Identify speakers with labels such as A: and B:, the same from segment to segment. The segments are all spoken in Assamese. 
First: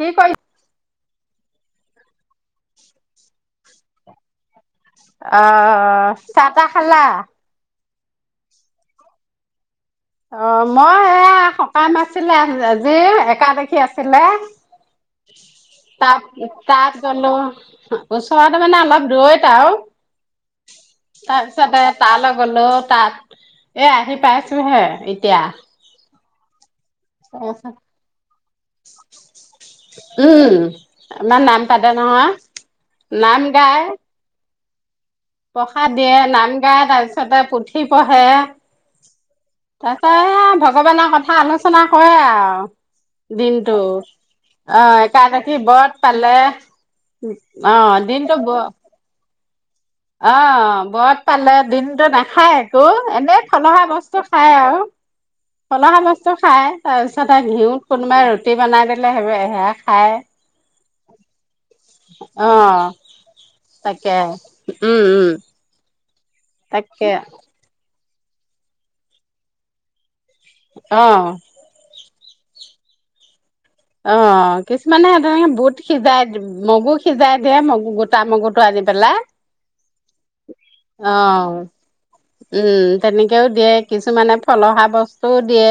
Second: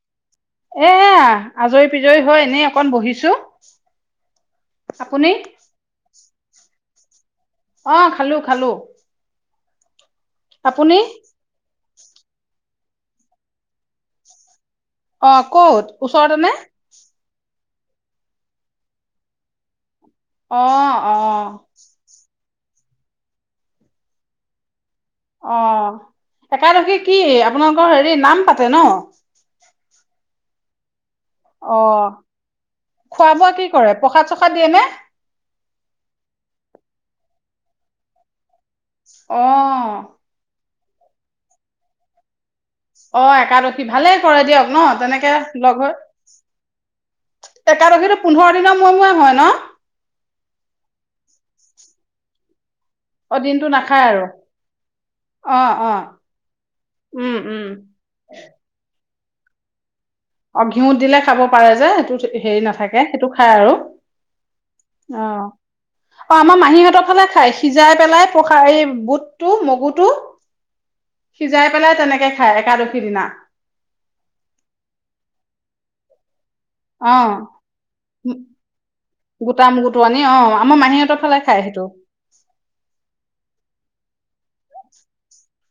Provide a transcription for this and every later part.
A: কি কৰিছ?
B: এয়া আজৰি পিজৰি হৈ হৈ এনেই অকন বহিছো। আপুনি
A: অ' চাহ তাহ খালা?
B: অ' খালো খালো।
A: অ
B: আপুনি
A: মই
B: অ
A: এয়া সকাম আছিলে। একাদখী আছিলে।
B: ক'ত
A: তাত
B: ওচৰতে নে
A: -তাত গলো। ওচৰতে মানে অলপ দূৰৈত আও।
B: অ -অ
A: গলো তাত এ আহি পাইছো হে।
B: অ' একদশী কি আপোনালোকৰ হেৰি নাম পাতে ন?
A: উম। আমাৰ নাম
B: অ
A: পাতে নহয়
B: খোৱা
A: নাম
B: বোৱা কি
A: গাই।
B: কৰে প্ৰসাদ দিয়ে নে?
A: প্ৰসাদ দিয়ে নাম গায় তাৰপিছতে পুথি পঢ়ে
B: অ
A: তাকেহে ভক ভগৱানৰ কথা আলোচনা হয় আও
B: অ একাদশী ভালেই কৰে দিয়ক ন তেনেকে
A: একাদশী
B: লগ
A: ব্ৰত
B: হৈ
A: পালে অ',
B: একাদশীতো
A: দিনটো ব
B: পোন্ধৰ দিনৰ মূৰে মূৰে হয় ন
A: অ বত পালে দিনতটো নাখায়। ত
B: অ
A: এনেই
B: দিনটো
A: খলহা
B: নাখায়
A: বস্তু
B: আৰু
A: খাই আৰু
B: অ অ
A: খলহা বস্তু খাই তাৰ পিছত
B: উম
A: আৰু
B: উম
A: ঘিউত কোনোবাই ৰুটি বনাই দে। সেইব এ
B: অ ঘিউত দিলে খাব পাৰে। যে সেইটো হেৰি
A: অ',
B: নাথাকে সেইটো খায় আৰু।
A: তাকে
B: অ
A: উম, উম
B: অ আমাৰ মাহীহঁতৰ
A: তাকে
B: ফালে খাই সিজাই। পেলাই পসা এই বুট টো মগু টো।
A: অ'।
B: সিজাই পেলাই তেনেকে। খায় একাদশী দিনা।
A: অ কিছুমানে তেনেকে বুত সিজাই। মগু
B: অ
A: সিজাই দিয়ে। মগু গোটা মগু টো আনি পেলাই
B: গোটা মগুটো আনি অ আমাৰ
A: অ
B: মাহীহঁতৰ ফালে খায় সেইটো
A: উম তেনেকেও দিয়ে। কিছুমানে ফলহা বস্তু। দিয়ে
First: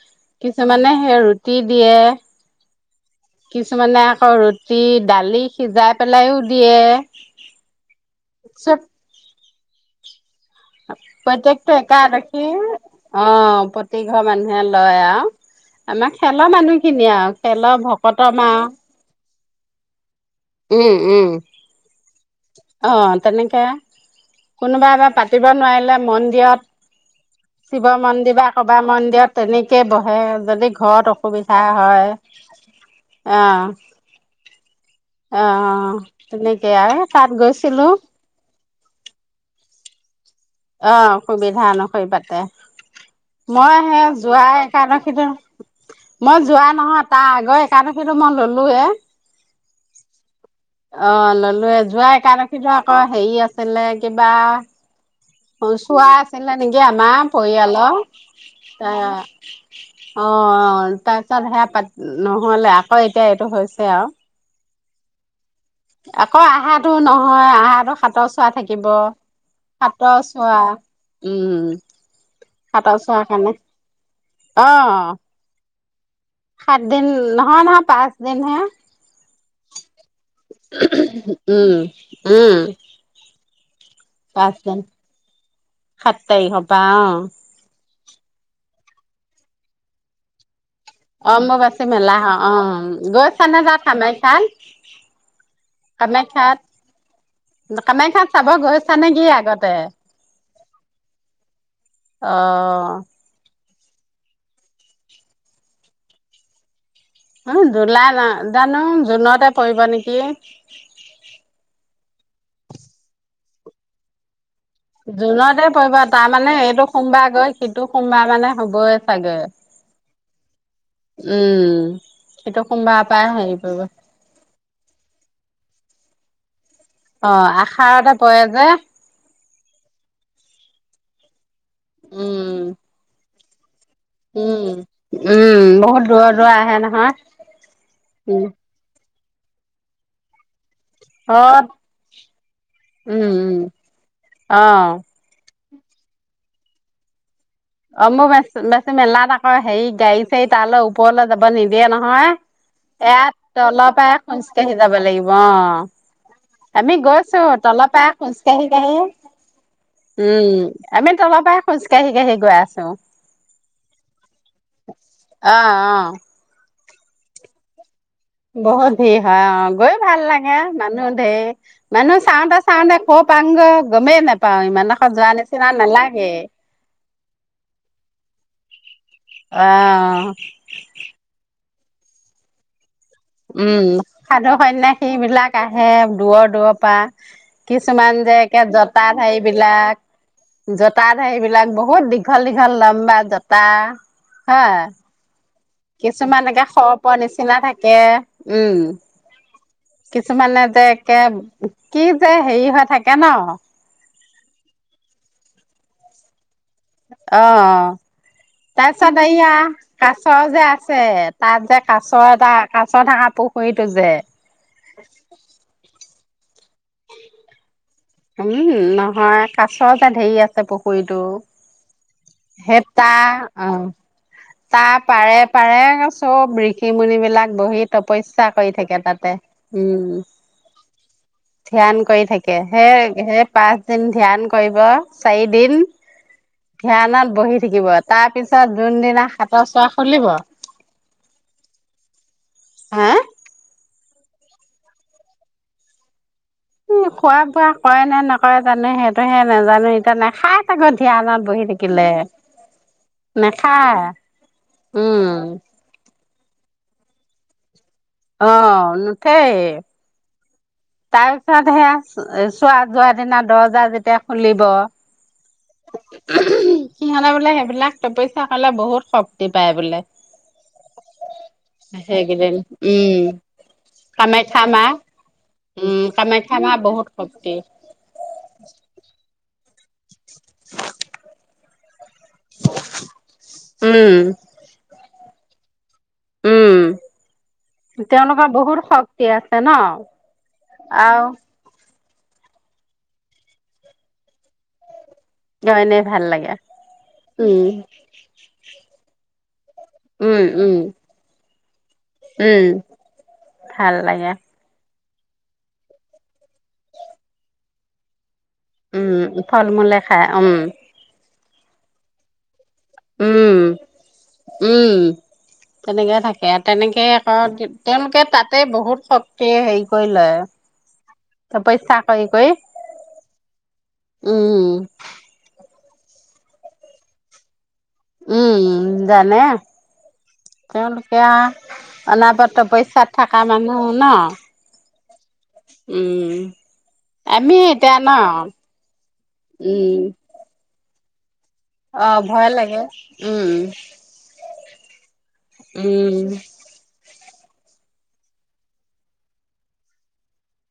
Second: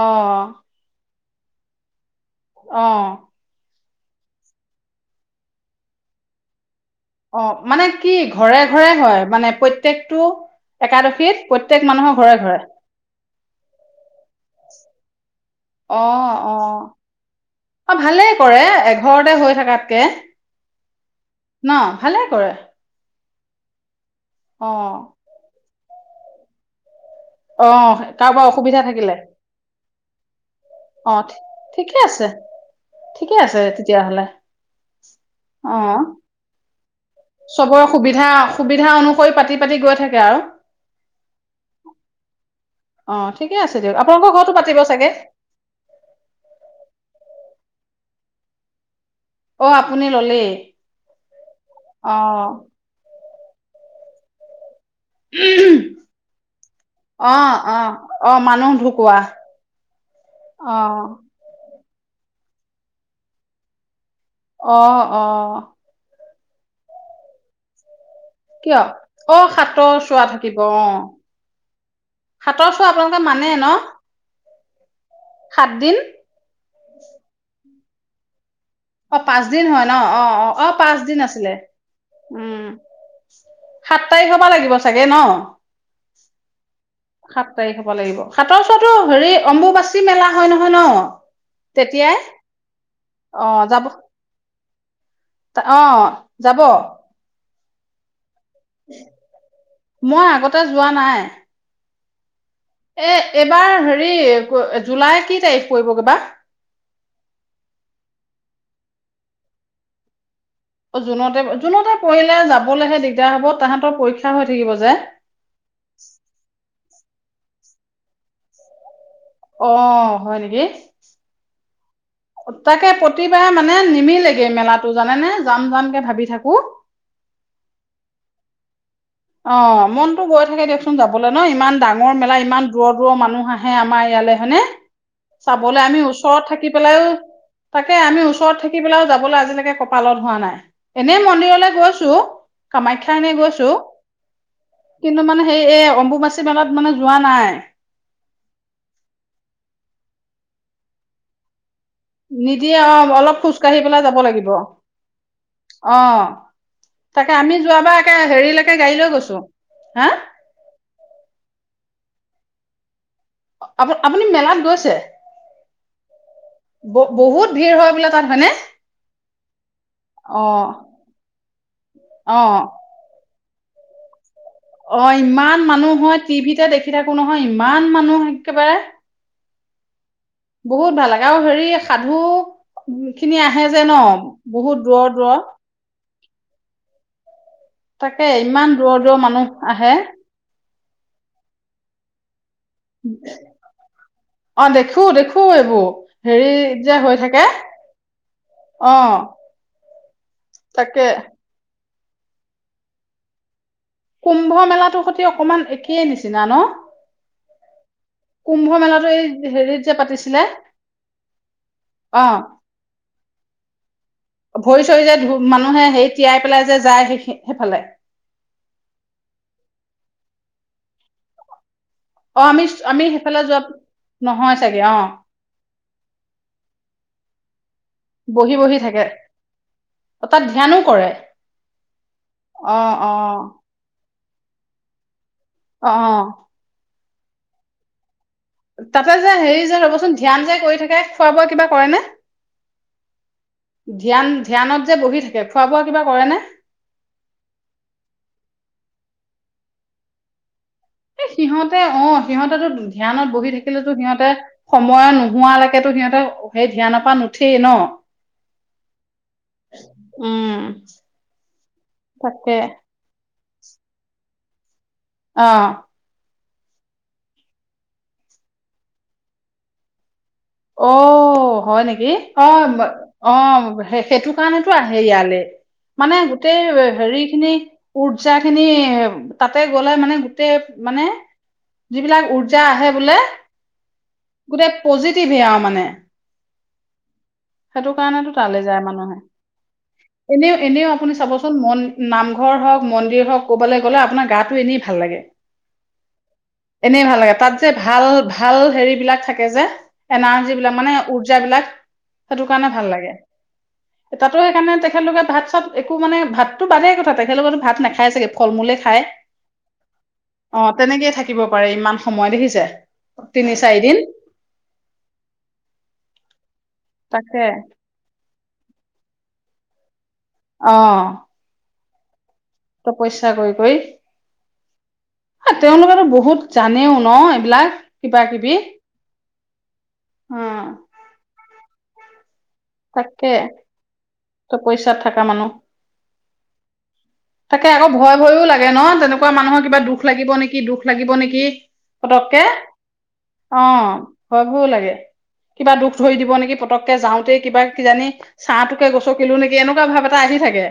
B: অ
A: কিছুমানে সেই ৰুটি। তি দিয়ে।
B: অ
A: কিছুমানে আকৌ ৰুটি দালি সিজাই পেলায়ো দিয়ে।
B: অ মানে কি ঘৰে
A: চব
B: ঘৰে হয়। মানে প্ৰত্যেকটো। একাদশীত
A: প্ৰত্যেকটো
B: প্ৰত্যেক মানুহৰ ঘৰে
A: একাদশী
B: ঘৰে
A: অ প্ৰতিঘৰ মানুহে। লয় আৱ।
B: অ
A: আমাৰ খেলৰ
B: অ
A: মানুহ খিনিয়ে আৰু খেলৰ
B: অ ভালেই
A: ভকতম আৰু
B: কৰে এঘৰতে হৈ থকাতকে
A: উম, উম
B: ন ভালে কৰে
A: আহ তেনেকে
B: অ
A: কোনোবা এবা পাতি। নোৱাৰিলে মন্দিৰত।
B: অ
A: শিৱ মন্দিৰ
B: কাৰোবাৰ
A: বা কবা
B: অসুবিধা থাকিলে
A: মন্দিৰত তেনেকেই বহে যদি ঘৰত
B: অ
A: অসুবিধা
B: ঠিকে
A: হয়
B: আছে ঠিকে আছে
A: অহ
B: তেতিয়াহ'লে
A: অহ
B: অ
A: তেনে সেয়া।
B: চবৰে সুবিধা। সুবিধা অনুসৰি পাতি পাতি গৈ থাকে। আৰু
A: অ সুবিধা অনুসৰি পাতে
B: অ ঠিকে
A: মই
B: আছে দিয়ক
A: সেই
B: আপোনালোকৰ
A: যোৱা
B: ঘৰতো পাতিব চাগে
A: একাদশীত মই যোৱা নহয়। তাৰ আগৰ একাদশীটো মই ললোৱে।
B: অ আপুনি ললেই
A: অ ললোৱে যোৱা
B: অ
A: একাদশীটো আকৌ হেৰি আছে। হলে কিবা অ চোৱা আছিলে নেকি। আমাৰ
B: অ অ
A: পৰিয়ালৰ
B: অ মানুহ ঢুকোৱা
A: এ অ
B: অ
A: তাৰপিছত হেয়া পাতি। নহলে আকৌ এতিয়া এইটো হৈছে। আৰু
B: অ অ
A: আকৌ আহাটো নহয় আহাটো। সাতৰ চোৱা
B: কিয়
A: থাকিব।
B: অ
A: সাতৰ
B: থাকিব
A: চোৱা
B: অ
A: উম সাতৰ
B: আপোনালোকে
A: চোৱা
B: মানে
A: কাৰণে
B: ন
A: অ।
B: সাত দিন
A: সাত দিন নহয় নহয় পাঁচ দিন হে
B: অ পাঁচ দিন হয় অ পাচ দিন আছিলে
A: উম উম
B: সাত তাৰিখৰ পৰা
A: পাঁচ
B: লাগিব
A: দিন
B: চাগে ন
A: সাত তাৰিখৰ পৰা অ
B: সাত তাৰিখ হেৰি অম্বুবাচী মেলা হয় নহয় ন
A: অম্বুবাচী
B: তেতিয়াই
A: মেলা হ হয় অ
B: অ
A: গৈছানে তাত
B: যাব
A: কামাখ্যা
B: তা- অ
A: কামাখ্যাত
B: যাব
A: কামাখ্যাত চাব গৈছা নে কি আগত
B: মই আগতে যোৱা নাই
A: অ',
B: এ এবাৰ হে হৰি জুলাই কি তাৰিখ পৰিবগৈ বা
A: উ জুলাই ন জানো জুনতে পৰিব নেকি
B: জুনতে, জুনতে পৰিলে যাবলৈহে দিগদাৰ হব তাহাঁতৰ পৰীক্ষা হয়
A: জুনতে পৰিব তাৰমানে এইটো সোমবাৰ গৈ সিটো সোমবাৰ মানে হ'বই চাগে,
B: অ হয় নেকি
A: উম। সিটো
B: তাকে
A: সোমবাৰৰ পৰাই
B: প্ৰতিবাৰে
A: হেৰি
B: মানে
A: পৰিব,
B: নিমিলেগে মেলাটো জানেনে জাম জাম কে ভাবি থাকো
A: অ আহাৰতে পৰে যে
B: অ মনতো গৈ থাকে দিয়কচোন যাবলৈ ন ইমান ডাঙৰ মেলা
A: উম।
B: ইমান দূৰৰ দূৰৰ মানুহ আহে হে আমাৰ ইয়ালে হয়নে
A: উম, উম,
B: চাবলে
A: বহুত
B: আমি
A: দূৰৰ
B: ওচৰত
A: দূৰৰ
B: থাকি
A: আহে
B: পেলাইও
A: নহয়,
B: তাকে আমি
A: উম,
B: ওচৰত থাকি পেলাইও যাব লৈ আজিলৈকে কপালত হোৱা নাই এনেই
A: অ',
B: মন্দিৰলৈ গৈছো কামাখ্যা এনে গৈছো
A: আহ
B: এই এই অম্বুবাচী মেলাত মানে যোৱা নাই
A: অ মোৰ বে বেছি মেলাত আকৌ হেৰি গাড়ী চাৰী তালৈ ওপৰলৈ যাব নিদিয়ে দিয়ে নহয়
B: নিদিয়ে অ
A: ইয়াত
B: অলপ খোজকাঢ়ি
A: তলৰ
B: পেলাই
A: পৰাই
B: যাব লাগিব
A: খোজকাঢ়ি যাব লাগিব অ
B: অ
A: আমি
B: তাকে
A: গৈছো
B: আমি
A: তলৰ
B: যোৱাবাৰ
A: পৰাই
B: একে
A: খোজকাাশঢ়ি
B: হেৰিলৈকে গাড়ী
A: কাঢ়ি
B: লৈ গৈছো হা
A: উম আমি তলৰ পৰাই খোজকাাঢ়ি কাঢ়ি গৈ আছো
B: আপুনি আপুনি মেলাত গৈছে
A: অ অ
B: বহুত ভিৰ হয় বোলে? তাত হয়নে
A: বহুত ভিৰ হয় অ গৈ ভাল
B: অ
A: লাগে মানুহ ধেৰ মানুহ
B: অ
A: চাওঁতে চাওঁতে খুব কত পাও গৈ গমেই নাপাও ইমান দখৰ
B: অঁ
A: যোৱা
B: ইমান
A: নিচিনা
B: মানুহ হয়
A: নালাগে
B: টিভিতে দেখি থাকো নহয় ইমান মানুহ একেবাৰে
A: অঁ
B: বহুত ভাল লাগে আৰু হেৰি সাধু খিনি আহে যে
A: উম
B: ন বহুত দূৰৰ
A: সাধুসন্য়াসী
B: দূৰৰ
A: বিলাক আহে দূৰ দূৰৰ পৰা কিছুমান
B: তাকে
A: যে
B: ইমান দূৰৰ দূৰৰ
A: জতধাৰী
B: মানুহ আহে
A: বিলাক জোতা ধাৰী বিলাক বহুত দীঘল দীঘল দীঘল লম্বা জোতা হা
B: অ দেখো দেখো এইবোৰ
A: কিছুমান
B: হেৰি
A: একে খ
B: যে হৈ
A: পৰাৰ নিচিনা থাকে উম
B: অ
A: কিছুমান এ যে
B: তাকে
A: একে কি যে হেৰি হৈ থাকে ন
B: কুম্ভ মেলাৰ সতি অকমান একেই নিচিনা ন
A: অঁ
B: কুম্ভ মেলাটো এই
A: তাৰপিছত এয়া
B: হেৰিত যে
A: কাছ
B: পাতিছিলে
A: যে আছে তাত যে কাছ
B: অ
A: এটা কাছ থকা পুখুৰীত টো যে
B: ভৰি চৰি যে ধু মানুহে সেই টিয়াই পেলাই যে যায়
A: উম নহয় কাছ যে তাত ধেৰি আছে আছে পুখুৰীতটো
B: অঁ আমি আমি সেইফালে যোৱাতো নহয় চাগে
A: তাৰ
B: অ
A: পাৰে পাৰে চব ঋষি মুুনিবলাক বহি তপস্যা
B: বহি
A: কৰি
B: বহি
A: থাকে তাতে উম
B: অ তাত ধ্যানো কৰে
A: ধ্যান কৰি থাকে
B: অ
A: সেই
B: অ
A: সেই পাচদিন ধ্যান কৰিব চাৰদিন
B: অ অ
A: ধ্যানাত বহি থাকিব তাৰপিছত
B: তাতে
A: জোনদিনা
B: যে হেৰি যে ৰ'বচোন ধ্যান যে কৰি থাকে খোৱা বোৱা কিবা কৰে ন
A: হাঁ
B: ধ্যান ধ্যানত যে বহি থাকে খোৱা বোৱা কিবা কৰে নে
A: উম খোৱা বোৱা কৰে নে নকৰে জানো সেইটোহে নাজানো ইতিয়া নাই খাই
B: এ সিহঁতে অ সিহঁতেতটো ধ্যানত বহি থাকিলেতো
A: নাখায়
B: সিহঁতে সময়
A: উম,
B: নোহোৱালৈকেতো সিহঁতে সেই ধ্যান নপা নুঠেই ন
A: অঁ নুঠেই
B: উম।
A: তাৰ পিছত সেয়া
B: তাকে
A: চোৱা যোৱা দিনত দহ হজাৰ যেতিয়া খুলিব
B: অ',
A: উম ', সিহঁতে বোলে সেইবিলাক তপইচা কলে বহুত শক্তি পায় বোলে।
B: অ', হয় নেকি
A: সেইকেইদিন
B: অ',
A: উম
B: - অ', সেইটো
A: কামাখ্যা
B: কাৰণেতো
A: মা
B: আহে ইয়ালে।
A: উম
B: মানে
A: কামাখ্যা
B: গোটেই
A: মা বহুত
B: হেৰি খিনি
A: শক্তি
B: উওৰ্জা খিনি তাতে গ'লে মানে গোটেই মানে যিবিলাক উৰ্জা আহে বোলে
A: উম
B: গোটেই পজি পি বেয়া মানে
A: উম
B: সেইটো কাৰণেতটো
A: তেওঁলোকৰ
B: তালৈ
A: বহুত
B: যায় মানুহে
A: শক্তি আছে ন
B: এনেও- এনেও আপুনি
A: আৰু
B: চাবচোন মন নামঘৰ হওক মন্দিৰ হওক ক'বাল গ'লে আপোনাৰ গাটো এনেই ভাল লাগে।
A: এনেই ভাল লাগে
B: এনে ভাল লাগে তাত যে
A: উম
B: ভাল -ভাল হেৰিবলাক থাকে থাকে যে।
A: উম
B: এনাৰ্জী বিলাক
A: উম
B: মানে ওৰ্জাাবিলাক সেইটো
A: উম
B: কাৰণে ভাল লাগে
A: ভাল লাগে
B: তাতো সেইকাৰণে তেখেতলোকে ভাত চাত একো মানে ভাতটো বাদেই কথা তেখেত সকলেতো ভাত নাখায় চাগে? ফল মূলে খায়
A: উম', ফল মূলে খায় উম',
B: অ তেনেকেই থাকিব পাৰে ইমান সময় দেখিছে? তিনি
A: উম',
B: চাৰিদিন
A: - উম', তেনেকে থাকে। তেনেকৈ আকৌ
B: তাকে
A: তেওঁলোকে তাতে বহুত শক্তিয়ে হেৰি কৰি লয়,
B: অ
A: তপস্যা কৰি কৰি
B: তপস্যা কৰি -কৰি
A: উম
B: হ ', তেওঁলোকেত বহুত জানেও ন এইবিলাক কিবা কিবি
A: উম', জানে
B: অ
A: তেওঁলোকে আ', অনা বত তপস্যাত
B: তাকে
A: থকা মানুহ ন',
B: তপস্যাত থকা মানুহ
A: উম আমি
B: তাকে আকৌ
A: এতিয়া ন
B: ভয় -ভয়ও লাগে ন তেনেকুৱা মানুহৰ কিবা
A: উম
B: দুখ লাগিব নেকি দুখ লাগিব নেকি?
A: অ',
B: পতককে
A: ভয় লাগে
B: অ
A: উম',
B: ভয় লাগে। কিবা দুখ
A: উম
B: ধৰি দিব নেকি পতককে যাওঁ কিবা কিজানি চাহটোকে গছ কিলো নেকি এনেকুৱা ভাৱ এটা এটা আহি থাকে,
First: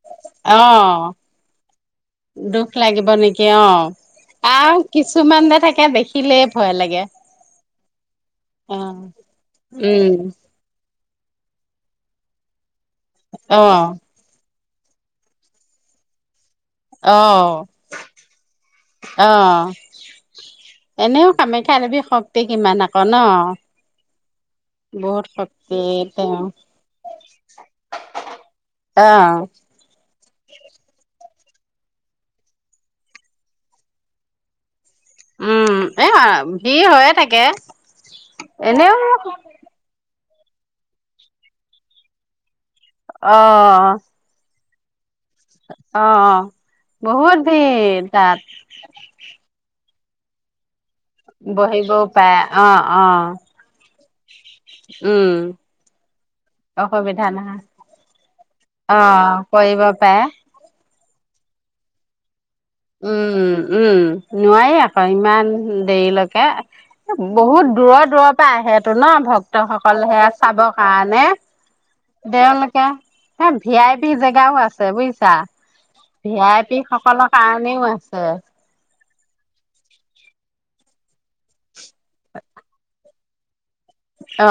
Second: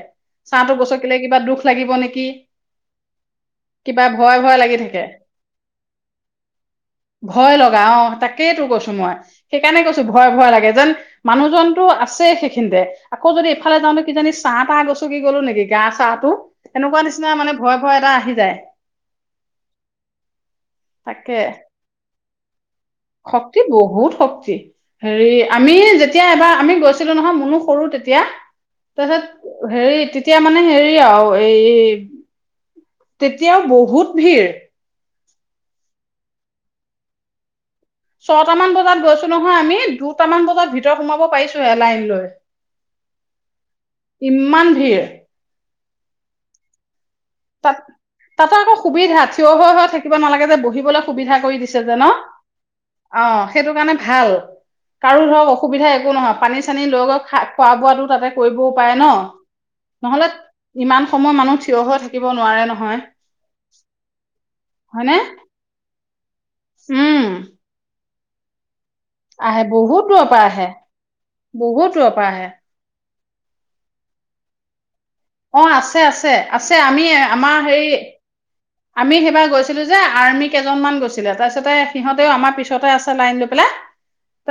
A: অ
B: ছাহটো গচকিলে কিবা দুখ লাগিব নেকি
A: দুখ লাগিব নেকি অ
B: কিবা ভয় ভয় লাগি
A: আৰু
B: থাকে।
A: কিছুমান যে থাকে দেখিলেই ভয় লাগে
B: ভয় লগা অ তাকেই তো
A: অ
B: কৈছো মই সেইকাৰণে কৈছো
A: উম
B: ভয় ভয় লাগে যেন। মানুহ জনটো আছে সেইখিনিতে আকৌ যদি
A: অ
B: এফালে যাওঁতে কিজানি চাহ তাহ গছকি গলো নেকি গা চাহ টো
A: অ আহ এনেও
B: তাকে
A: কামাখ্যা দেৱীৰ শক্তি কিমান আকৌ ন
B: শক্তি বহুত
A: বহুত শক্তিৰ
B: তেতিয়া এবাৰ আমি গৈছিলো নহয় মনো সৰু তেতিয়া
A: অ
B: তাৰপিছত হেৰি এতিয়া মানে হেৰি আৰু এই তেতিয়াও বহুত ভিৰ
A: উম এই ভিৰ হৈয়ে থাকে
B: ছটামান
A: এনেও
B: বজাত গৈছো নহয় আমি দু দুটামান বজাত ভিতৰত সোমাব পাৰিছোহে লাইন লৈ
A: অঁ
B: ইমান ভিৰ
A: অঁ অঁ
B: তাত তাতো আকৌ সুবিধা থিয় হৈ হৈ থাকে কিব নালাগে যে বহিবলৈ সুবিধা কৰি দিছে যে
A: বহিবও
B: ন
A: পাৰে অ
B: অ সেইটো কাৰণে ভাল কাৰো
A: উম
B: ধৰক অসুবিধা একো নহয় পানী চানী লৈ গৈ
A: অসুবিধা
B: খা
A: নহয়
B: খোৱা বোৱাটো তাতে কৰিবও পাৰে
A: অ
B: ন
A: কৰিব পাৰে
B: নহলে ইমান অসমৰ মানুহ থিয় হৈ থাকে থাকিব নোৱাৰে নহয়
A: উম উম নোৱাৰেই আকৌ
B: হয়নে
A: ইমান দেৰিলৈকে এ
B: উম
A: বহুত দূৰৰ দূৰ পা আহে টো ন
B: আহে
A: ভক্তসকল
B: বহুত দূৰৰ
A: সেয়া
B: পৰা
A: চাব
B: আহে
A: কাৰণে
B: বহুত দূৰৰ পৰা আহে
A: দেৱালকে এ ভি আই পি জেগাও আছে বুজিছ
B: অ আছে আছে আছে আমি আমাৰ
A: কাৰণেও
B: হেৰি
A: আছে
B: আমি সেইবাৰ গৈছিলো যে আৰ্মি কেইজনমান গৈছিলে তাৰপিছতে সিহঁতেও আমাৰ পিছতে আছে লাইন লৈ পেলাই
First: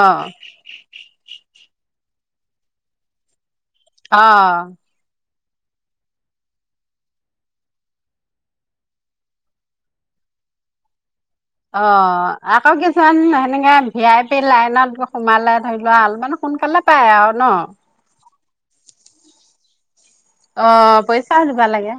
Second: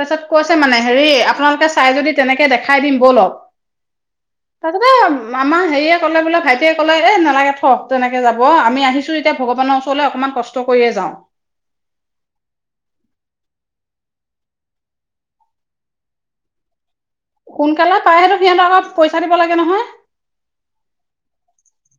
A: অ
B: কৈছে মানে হেৰি আপোনালোকে চাই যদি তেনেকে দেখাই দিম ব'লক
A: অ
B: তাৰপিছতে আমাৰ হেৰিযে কলে বোলে ভাইটিয়ে ক'লে এ নালাগে থ তেনেকে যাব আমি আহিছো এতিয়া ভগৱানৰ ওচৰলৈ অকনমান কষ্ট কৰিয়ে যাওঁ
A: অ আকৌ কিছুমান সেনেকাে ভি আই পি লাইনত সোমালে ধৰি লোৱা অলপমান সোনকালে পায় আৰু ন
B: সোনকালে পাৰে সিহঁতক অলপ পইচা দিব লাগে নহয়?
A: অ' পইচাও দিবা লাগে।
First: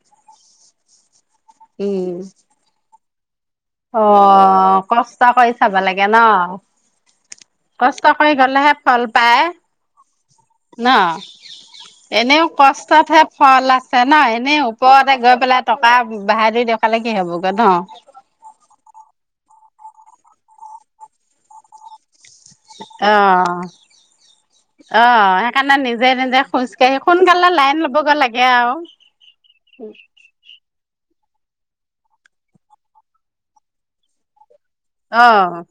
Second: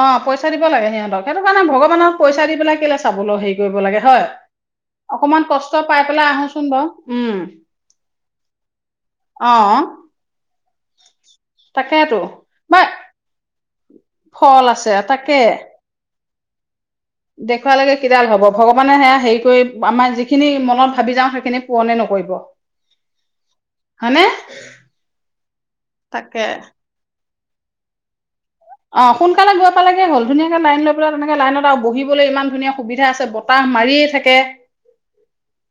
B: অ' পইচা দিব লাগে সিহঁতক সেইটো কাৰণে ভগৱানক
A: উম
B: পইচা দি পেলাই কে চাবলৈ স
A: অ' কষ্ট কৰি
B: কষ্ট
A: চাব
B: পাই
A: লাগে ন
B: পেলাই আহোচোন বাৰু উম
A: কষ্ট কৰি গলেহে ফল পায়
B: অ
A: ন
B: তাকেতো
A: এনেও
B: বা
A: কষ্টতহে ফল আছে। [unintelligible] এনেই
B: ফল আছে
A: ওপৰতে গৈ
B: তাকে
A: পেলাই টকা বাহ দিয়ক
B: দেখুৱালৈকে কিডাল হ'ব। ভগৱানে সেয়া হেৰি কৰি আমাৰ যিখিনি মনত ভাবি যাওঁ সেইখিনি পূৰণেই নকৰিব। হয়নে
A: অ-অ সেইকাৰণে নিজে-নিজে
B: তাকে
A: খোজকাঢ়ি শুন গাল লাইন ল'ব গ লাগে। আৰু
B: অ' সোনকালে গৈ পালে হ'ল ধুনীয়াকে লাইন লৈ পেলাই তেকে লাইনত আৰু বহিবলৈ ইমান ধুনীয়া সুবিধা আছে বতাহ মাৰিয়ে থাকে।
A: অ',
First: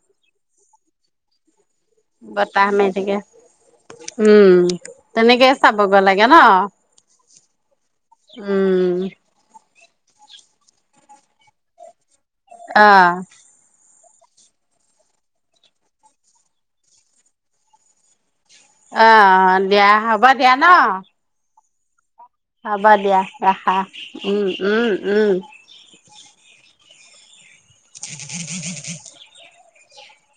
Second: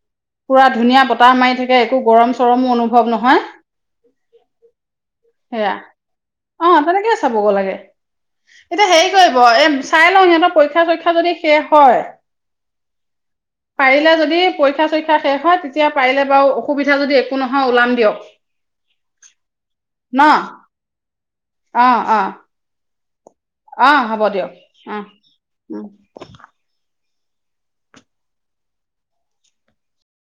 B: পুৰা ধুনীয়া বতাহ মাৰি থাক একে গৰম
A: বতাহ
B: চৰমো
A: মাৰি
B: অনুভৱ
A: থাকে
B: নহয়।
A: উম তেনেকেই
B: সেয়া
A: চাবগৈ লাগে ন
B: অ' তেনেকে চাব গ লাগে। এতিয়া
A: উম
B: হেৰি কৰিব এই চাই লওঁ সিহঁতৰ পৰীক্ষা-চৰীক্ষা যদি শেষ হয়,
A: আহ,
B: পাৰিলে যদি পৰীক্ষা-চৰীক্ষা শেষ হয়। তেতিয়া পাৰিলে বাৰু অসুবিধা যদি একো নহয় ওলাম দিয়ক।
A: অ', দিয়া হ'বা দিয়া ন।
B: অ, -অ,
A: হব দিয়া ৰাখা
B: অ হ'ব দিয়ক অ
A: উম-উম-উম,
B: উ
A: হ [unintelligible] হ